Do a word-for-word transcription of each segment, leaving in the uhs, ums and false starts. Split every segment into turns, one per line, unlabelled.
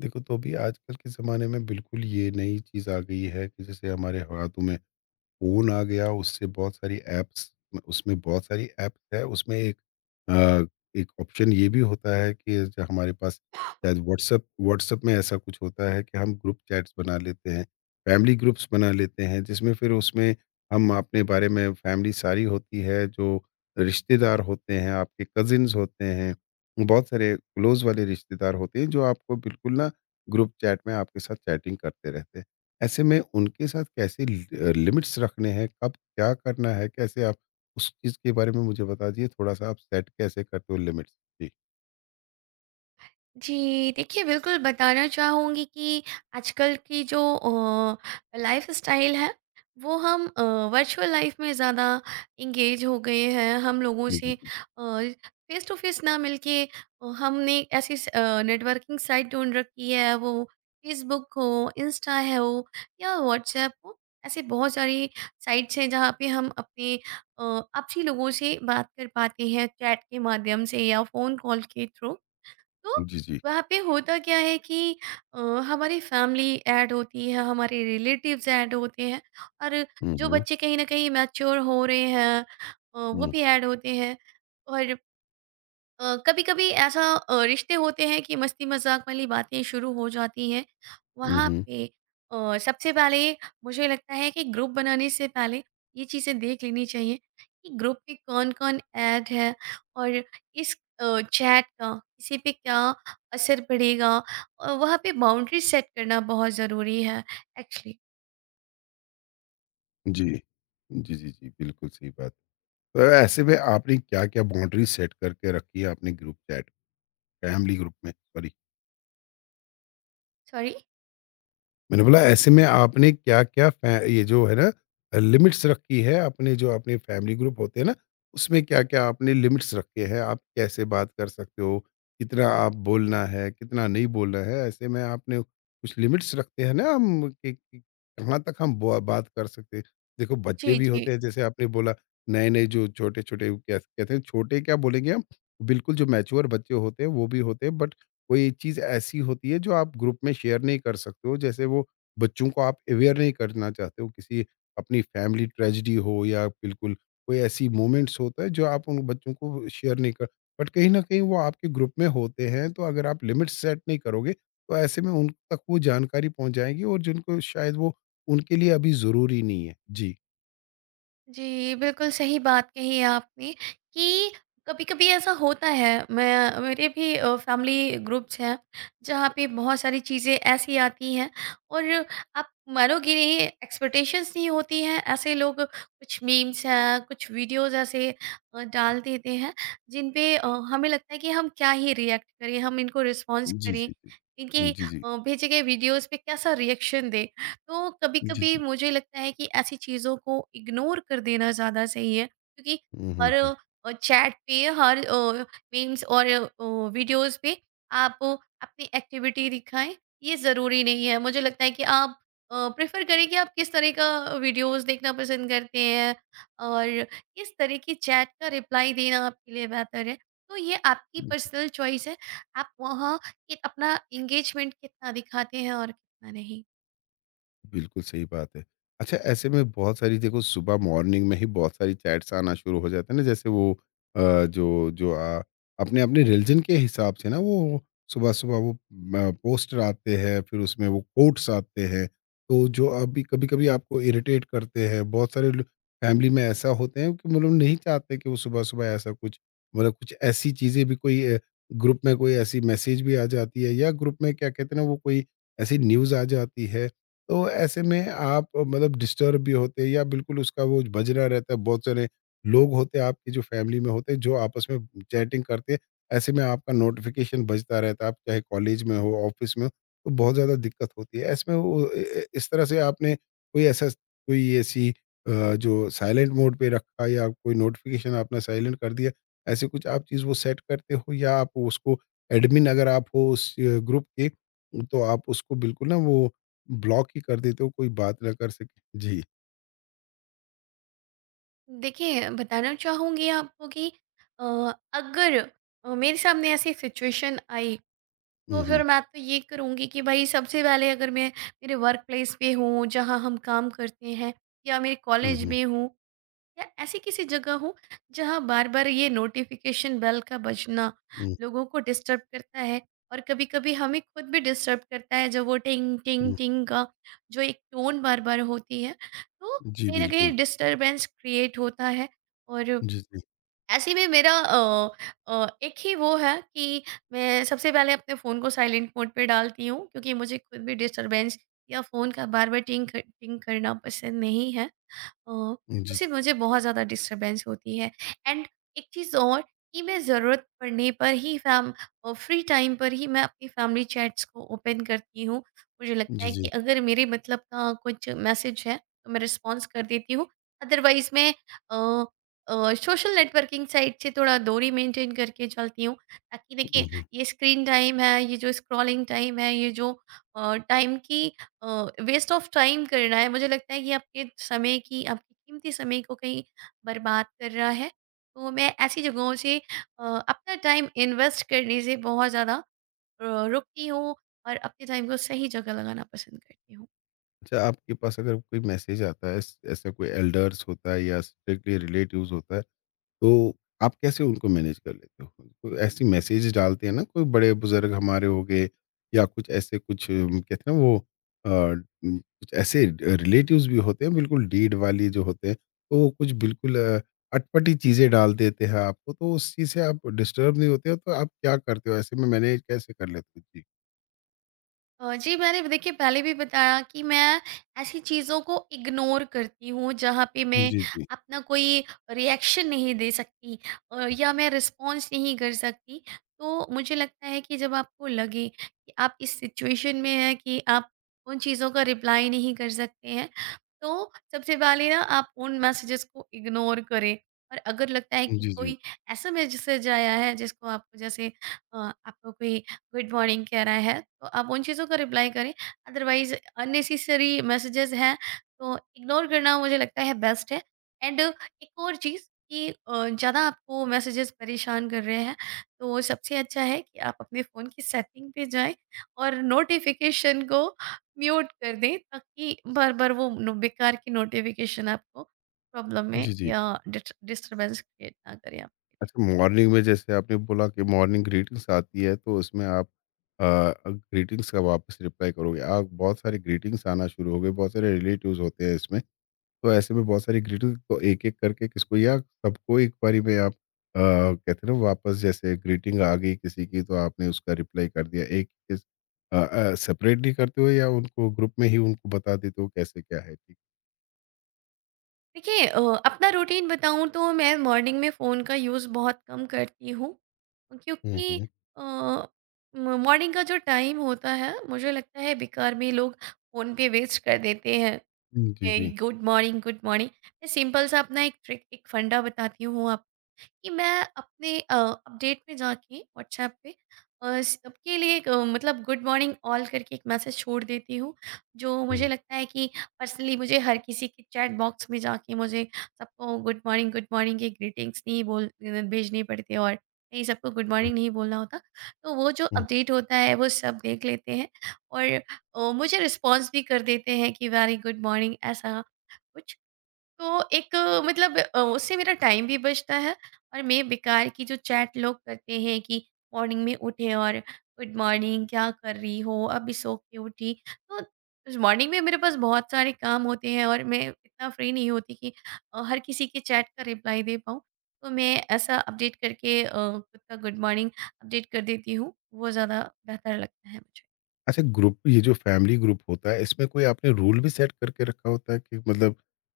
देखो तो भी आजकल के ज़माने में बिल्कुल ये नई चीज़ आ गई है कि जैसे हमारे हाथों में फ़ोन आ गया। उससे बहुत सारी ऐप्स उसमें बहुत सारी ऐप्स है। उसमें एक अ, एक ऑप्शन ये भी होता है कि जो हमारे पास शायद व्हाट्सएप व्हाट्सएप में ऐसा कुछ होता है कि हम ग्रुप चैट्स बना लेते हैं, फैमिली ग्रुप्स बना लेते हैं, जिसमें फिर उसमें हम अपने बारे में फैमिली सारी होती है, जो रिश्तेदार होते हैं, आपके कजिन्स होते हैं, बहुत सारे क्लोज वाले रिश्तेदार होते हैं जो आपको बिल्कुल ना ग्रुप चैट में आपके साथ चैटिंग करते रहते हैं। ऐसे में उनके साथ कैसे लि लिमिट्स रखने हैं, कब क्या करना है, कैसे आप उस चीज़ के बारे में मुझे बता दीजिए थोड़ा-सा, आप सेट कैसे करते हो लिमिट्स? जी।
जी, देखिए बिल्कुल बताना चाहूँगी कि आजकल की जो अ, लाइफ़स्टाइल है वो हम अ, वर्चुअल लाइफ़ में ज़्यादा एंगेज हो गए हैं। हम लोगों
जी,
से अ,
जी।
फ़ेस टू फ़ेस ना मिलके अ, हमने ऐसी स अ, नेटवर्किंग साइट ढूँढ रखी है, वो फ़ेसबुक हो, इंस्टा है हो या व्हाट्सएप हो। ऐसी बहुत सारी साइट्स हैं जहाँ पे हम अपने अ, आपसी लोगों से बात कर पाते हैं, चैट के माध्यम से या फ़ोन कॉल के थ्रू। तो
जी, जी।
वहाँ पे होता क्या है कि अ, हमारी फैमिली ऐड होती है, हमारे रिलेटिव्स ऐड होते हैं और
हुँ,
जो
हुँ।
बच्चे कहीं न कहीं मैच्योर हो रहे हैं, अ, वो
हुँ,
भी ऐड होते हैं। और कभी कभी ऐसा अ, रिश्ते होते हैं कि मस्ती मजाक वाली बातें शुरू हो जाती हैं
हुँ,
वहाँ
हुँ।
पे। अ, सबसे पहले मुझे लगता है कि ग्रुप बनाने से पहले ये चीज़ें देख लेनी चाहिए कि ग्रुप में कौन कौन ऐड है और इस चैट का किसी पे क्या असर पड़ेगा, और वहाँ पे बाउंड्री सेट करना बहुत ज़रूरी है एक्चुअली।
जी। जी, जी, जी, बिल्कुल सही बात। तो ऐसे में आपने क्या-क्या बाउंड्री सेट करके रखी है अपने ग्रुप चैट फैमिली ग्रुप में? सॉरी।
सॉरी।
मैंने बोला ऐसे में आपने क्या-क्या फ़ै ये जो है ना, लिमिट्स रखी है अपने जो अपने फैमिली ग्रुप होते हैं ना, उसमें क्या-क्या आपने लिमिट्स रखे हैं? आप कैसे बात कर सकते हो? कितना आप बोलना है, कितना नहीं बोलना है? ऐसे में आपने कुछ लिमिट्स रखते हैं ना हम कि कि कहाँ तक हम बो बात कर सकते हैं। देखो बच्चे
जी,
भी
जी,
होते हैं जैसे आपने बोला, नए-नए जो छोटे-छोटे क्या कहते हैं, छोटे क्या बोलेंगे हम, बिल्कुल जो मैच्योर बच्चे होते हैं वो भी होते हैं, बट कोई चीज़ ऐसी होती है जो आप ग्रुप में शेयर नहीं कर सकते हो, जैसे वो बच्चों को आप अवेयर नहीं करना चाहते हो किसी अपनी फैमिली ट्रेजिडी हो या बिल्कुल कोई ऐसी मोमेंट्स होता है जो आप उन बच्चों को शेयर नहीं कर, बट कहीं ना कहीं वो आपके ग्रुप में होते हैं, तो अगर आप लिमिट सेट नहीं करोगे तो ऐसे में उन तक वो जानकारी पहुंच जाएगी और जिनको शायद वो उनके लिए अभी ज़रूरी नहीं है। जी,
जी, बिल्कुल सही बात कही है आपने कि कभी-कभी ऐसा होता है। मैं, मेरे भी अ, फैमिली ग्रुप्स हैं, जहाँ पे बहुत सारी चीज़ें ऐसी आती हैं और आप मानोगे नहीं, एक्सपेक्टेशंस नहीं होती हैं। ऐसे लोग कुछ मीम्स हैं, कुछ वीडियोज़ ऐसे अ, डाल देते हैं, जिन पे अ, हमें लगता है कि हम क्या ही रिएक्ट करें, हम इनको रिस्पॉन्स
जी,
करें,
जी,
इनके
जी, जी,
अ, भेजे गए वीडियोज़ पे कैसा रिएक्शन दें। तो
जी, जी,
कभी-कभी
जी।
मुझे लगता है कि ऐसी चीज़ों को इग्नोर कर देना ज़्यादा सही है क्योंकि
हम्म,
हर
हम्म,
अ, चैट पे हर अ, मीम्स और अ, वीडियोस पे आप अपनी एक्टिविटी दिखाएँ, ये ज़रूरी नहीं है। मुझे लगता है कि आप अ, प्रेफ़र करें कि आप किस तरह का वीडियोस देखना पसंद करते हैं और किस तरह की चैट का रिप्लाई देना आपके लिए बेहतर है। तो ये आपकी
हम्म,
पर्सनल चॉइस है, आप वहाँ कि अपना एंगेजमेंट कितना दिखाते हैं और कितना नहीं।
बिल्कुल सही बात है। अच्छा ऐसे में बहुत सारी देखो सुबह मॉर्निंग में ही बहुत सारी चैट्स आना शुरू हो जाता है ना, जैसे वो अ, जो जो अ, अपने-अपने रिलीजन के हिसाब से ना वो सुबह-सुबह वो म पोस्टर आते हैं, फिर उसमें वो कोट्स आते हैं। तो जो अभी कभी-कभी आपको इरिटेट करते हैं। बहुत सारे लो फैमिली में ऐसा होते हैं कि मतलब नहीं चाहते कि वो सुबह-सुबह ऐसा कुछ, मतलब कुछ ऐसी चीज़ें भी कोई अ, ग्रुप में कोई ऐसी मैसेज भी आ जाती है, या ग्रुप में क्या कहते हैं ना वो कोई ऐसी न्यूज़ आ जाती है। तो ऐसे में आप अ, मतलब डिस्टर्ब भी होते हैं या बिल्कुल उसका वो बजना रहता है। बहुत सारे लोग होते हैं आपकी जो फैमिली में होते हैं जो आपस में चैटिंग करते हैं, ऐसे में आपका नोटिफिकेशन बजता रहता है, आप चाहे कॉलेज में हो ऑफिस में हो, तो बहुत ज़्यादा दिक्कत होती है। ऐसे में वो ए- ए- इस तरह से आपने कोई ऐसा कोई ऐसी अ, जो साइलेंट मोड पे रखा या कोई नोटिफिकेशन आपने साइलेंट कर दिया, ऐसे कुछ आप चीज़ वो सेट करते हो, या आप उसको एडमिन अगर आप हो उस ग्रुप के, तो आप उसको बिल्कुल ना वो ब्लॉक ही कर देते हो, कोई बात ना कर सके। जी।
देखिए, बताना चाहूँगी आपको कि अ, अगर अ, मेरे सामने ऐसी सिचुएशन आई, तो
हुँ, हुँ,
फिर मैं तो ये करूँगी कि भाई सबसे पहले अगर मैं मेरे वर्क प्लेस पे हूँ, जहाँ हम काम करते हैं, या मेरे
हुँ,
कॉलेज
हुँ,
में हूँ, या ऐसी किसी जगह हो जहाँ बार बार ये नोटिफिकेशन बेल का बजना
हुँ,
लोगों को डिस्टर्ब करता है, और कभी कभी हमें खुद भी डिस्टर्ब करता है, जब वो टिंग टिंग
हुँ।
टिंग का जो एक टोन बार बार होती है तो
जी,
कहीं ना
बिल्कुल।
कहीं डिस्टरबेंस क्रिएट होता है। और
जी, जी।
ऐसे में मेरा अ, अ, एक ही वो है कि मैं सबसे पहले अपने फ़ोन को साइलेंट मोड पे डालती हूँ क्योंकि मुझे खुद भी डिस्टरबेंस या फ़ोन का बार बार टिंग टिंग करना पसंद नहीं है। अ,
जी, जी।
उससे मुझे बहुत ज़्यादा डिस्टरबेंस होती है। एंड एक चीज़ और, कि मैं ज़रूरत पड़ने पर ही फैम अ, फ्री टाइम पर ही मैं अपनी फैमिली चैट्स को ओपन करती हूँ। मुझे लगता
जी,
है कि
जी।
अगर मेरे मतलब का कुछ मैसेज है तो मैं रिस्पॉन्स कर देती हूँ। अदरवाइज़ मैं अ अ, सोशल नेटवर्किंग साइट से थोड़ा दूरी मेंटेन करके चलती हूँ ताकि, देखिए,
हुँ, हुँ।
ये स्क्रीन टाइम है, ये जो स्क्रॉलिंग टाइम है, ये जो अ, टाइम की वेस्ट ऑफ टाइम कर रहा है, मुझे लगता है कि आपके समय की, आपके कीमती समय को कहीं बर्बाद कर रहा है। तो मैं ऐसी जगहों से अ, अपना टाइम इन्वेस्ट करने से बहुत ज़्यादा अ, रुकती हूँ और अपने टाइम को सही जगह लगाना पसंद करती हूँ।
अच्छा आपके पास अगर कोई मैसेज आता है, ऐस ऐसा कोई एल्डर्स होता है या स्ट्रिक्टली रिलेटिव्स होता है, तो आप कैसे उनको मैनेज कर लेते हो? कोई ऐसी मैसेज डालते हैं ना, कोई बड़े-बुज़ुर्ग हमारे हो गए या कुछ ऐसे कुछ अम, कहते हैं ना वो अ, उम, कुछ ऐसे रिलेटिव्स भी होते हैं बिल्कुल डीड वाली जो होते हैं, तो वो कुछ बिल्कुल अ, अटपटी चीज़ें डाल देते हैं आपको, तो उस चीज़ से आप डिस्टर्ब नहीं होते हो, तो आप क्या करते हो? ऐसे में मैनेज कैसे कर लेते हो? जी।
अ, जी, मैंने देखिए पहले भी बताया कि मैं ऐसी चीज़ों को इग्नोर करती हूँ जहाँ पे मैं
जी, जी।
अपना कोई रिएक्शन नहीं दे सकती, अ, या मैं रिस्पॉन्स नहीं कर सकती। तो मुझे लगता है कि जब आपको लगे कि आप इस सिचुएशन में हैं कि आप उन चीज़ों का रिप्लाई नहीं कर सकते हैं, तो सबसे पहले ना आप उन मैसेजेस को इग्नोर करें। और अगर लगता है कि
जी, जी।
कोई ऐसा मैसेज आया है जिसको आपको, जैसे, अ, आपको कोई गुड मॉर्निंग कहना है, तो आप उन चीज़ों का रिप्लाई करें। अदरवाइज अननेसेसरी मैसेजेस हैं तो इग्नोर करना मुझे लगता है बेस्ट है। एंड एक और चीज़, कि ज़्यादा आपको मैसेजेस परेशान कर रहे हैं तो सबसे अच्छा है कि आप अपने फ़ोन की सेटिंग पे जाएं और नोटिफिकेशन को म्यूट कर दें, ताकि बार बार वो नो- बेकार की नोटिफिकेशन आपको प्रॉब्लम में
जी, जी।
या डिस्टर्बेंस क्रिएट ना करें आपके लिए।
अच्छा, मॉर्निंग में जैसे आपने बोला कि मॉर्निंग ग्रीटिंग्स आती है, तो उसमें आप अ, ग्रीटिंग्स का वापस रिप्लाई करोगे। आप बहुत सारी ग्रीटिंग्स आना शुरू हो गए, बहुत सारे रिलेटिव्स होते हैं इसमें। तो ऐसे में बहुत सारी ग्रीटिंग्स तो एक-एक करके किसको या सबको एक बारी में आप अ, कहते हैं ना वापस, जैसे ग्रीटिंग आ गई किसी की तो आपने उसका रिप्लाई कर दिया। एक इस अ अ, सेपरेटली करते हो या उनको ग्रुप में ही उनको बता देते हो कैसे क्या है? ठीक।
देखिए, अ, अपना रूटीन बताऊँ तो मैं मॉर्निंग में फ़ोन का यूज़ बहुत कम करती हूँ,
हुँ,
क्योंकि
हुँ।
अ, म- मॉर्निंग का जो टाइम होता है मुझे लगता है बेकार में लोग फ़ोन पे वेस्ट कर देते हैं,
हुँ, जी, जी।
Good morning good morning. मैं सिंपल सा अपना एक ट्रिक, एक फंडा बताती हूँ, कि मैं अपने अ, अपडेट में जाके व्हाट्सएप पे अ, सबके लिए एक अ, मतलब गुड मॉर्निंग ऑल करके एक मैसेज छोड़ देती हूँ, जो
हुँ,
मुझे
हुँ,
लगता है कि पर्सनली मुझे हर किसी के चैट बॉक्स में जाके मुझे सबको गुड मॉर्निंग गुड मॉर्निंग की ग्रीटिंग्स नहीं बोल भेजनी पड़ती, और नहीं सबको गुड
हुँ।
मॉर्निंग नहीं बोलना होता। तो वो जो अपडेट होता है वो सब देख लेते हैं और अ, मुझे रिस्पॉन्स भी कर देते हैं कि वेरी गुड मॉर्निंग, ऐसा कुछ। तो एक अ, मतलब अ, उससे मेरा टाइम भी बचता है। और मैं बेकार की जो चैट लोग करते हैं कि मॉर्निंग में उठे और गुड मॉर्निंग क्या कर रही हो अभी सो के उठी, तो मॉर्निंग में मेरे पास बहुत सारे काम होते हैं और मैं इतना फ्री नहीं होती कि अ, हर किसी के चैट का रिप्लाई दे पाऊँ। तो मैं ऐसा अपडेट करके अ, खुद का गुड मॉर्निंग अपडेट कर देती हूँ, वो ज़्यादा बेहतर लगता है मुझे।
अच्छा ग्रुप ये जो फैमिली ग्रुप होता है इसमें कोई आपने रूल भी सेट करके रखा होता है कि मतलब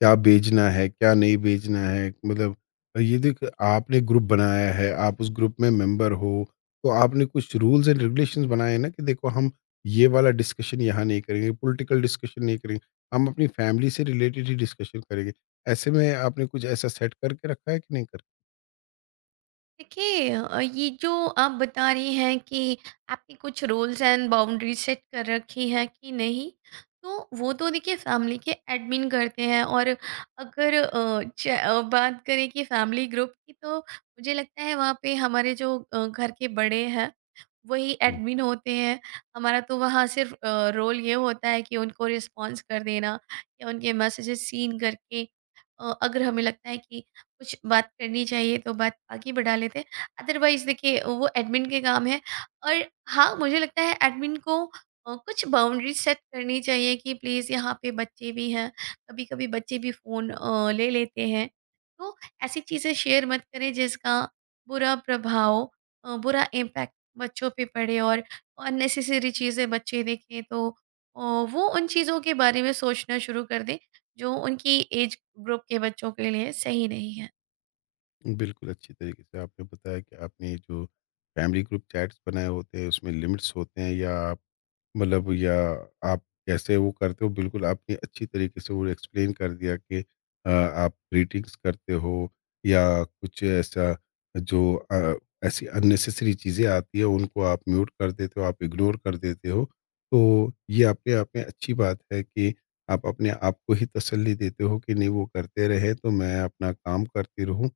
क्या भेजना है क्या नहीं भेजना है, मतलब ये देख आपने ग्रुप बनाया है, आप उस ग्रुप में मेंबर हो, तो आपने कुछ रूल्स एंड रेगुलेशंस बनाए हैं ना कि देखो हम ये वाला डिस्कशन यहाँ नहीं करेंगे, पॉलिटिकल डिस्कशन नहीं करेंगे, हम अपनी फैमिली से रिलेटेड ही डिस्कशन करेंगे। ऐसे में आपने कुछ ऐसा सेट करके रखा है कि नहीं कर?
देखिए, अ, ये जो आप बता रही हैं कि आपने कुछ रूल्स एंड बाउंड्री सेट कर रखी हैं कि नहीं, तो वो तो देखिए फैमिली के एडमिन करते हैं। और अगर अ, च- अ, बात करें कि फैमिली ग्रुप की, तो मुझे लगता है वहाँ पे हमारे जो अ, घर के बड़े हैं वही एडमिन होते हैं। हमारा तो वहाँ सिर्फ रोल ये होता है कि उनको रिस्पॉन्स कर देना या उनके मैसेजेस सीन करके, अ, अगर हमें लगता है कि कुछ बात करनी चाहिए तो बात आगे बढ़ा लेते हैं। अदरवाइज़ देखिए वो एडमिन के काम है। और हाँ, मुझे लगता है एडमिन को अ, कुछ बाउंड्री सेट करनी चाहिए कि प्लीज़ यहाँ पे बच्चे भी हैं, कभी-कभी बच्चे भी फ़ोन अ, ले लेते हैं। तो ऐसी चीज़ें शेयर मत करें जिसका बुरा प्रभाव, अ, बुरा इम्पैक्ट बच्चों पे पड़े, और अननेसेसरी चीज़ें बच्चे देखें तो अ, वो उन चीज़ों के बारे में सोचना शुरू कर दें, जो उनकी एज ग्रुप के बच्चों के लिए सही नहीं है।
बिल्कुल, अच्छी तरीके से आपने बताया कि आपने जो फैमिली ग्रुप चैट्स बनाए होते हैं, उसमें लिमिट्स होते हैं या आप मतलब या आप कैसे वो करते हो, बिल्कुल आपने अच्छी तरीके से वो एक्सप्लेन कर दिया कि अ, आप ग्रीटिंग्स करते हो या कुछ ऐसा जो अ, ऐसी अननेसेसरी चीज़ें आती हैं, उनको आप म्यूट कर देते हो, आप इग्नोर कर देते हो। तो ये अपने आप में अच्छी बात है कि आप अपने आप को ही तसल्ली देते हो कि नहीं, वो करते रहे, तो मैं अपना काम करती रहूँ।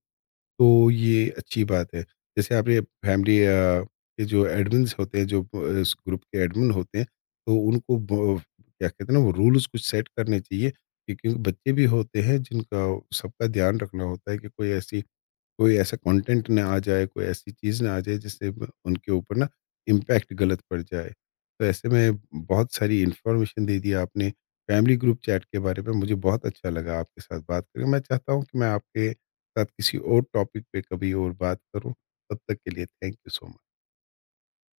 तो ये अच्छी बात है। जैसे आपने फैमिली अ, के जो एडमिन्स होते हैं, जो अ, इस ग्रुप के एडमिन होते हैं, तो उनको ब क्या कहते हैं ना, वो रूल्स कुछ सेट करने चाहिए कि क्योंकि बच्चे भी होते हैं, जिनका सबका ध्यान रखना होता है कि कोई ऐसी कोई ऐसा कंटेंट ना आ जाए, कोई ऐसी चीज़ ना आ जाए जिससे ब उनके ऊपर ना इम्पैक्ट गलत पड़ जाए। तो ऐसे में बहुत सारी इन्फॉर्मेशन दे दी आपने, फैमिली ग्रुप चैट के बारे में मुझे बहुत अच्छा लगा आपके साथ बात करके। मैं चाहता हूँ कि मैं आपके साथ किसी और टॉपिक पे कभी और बात करूँ। तब तक के लिए थैंक यू सो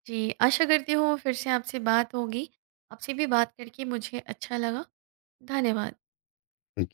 जी, आशा करती हूँ फिर से आपसे बात होगी। आपसे भी बात करके मुझे अच्छा लगा। धन्यवाद।
मच।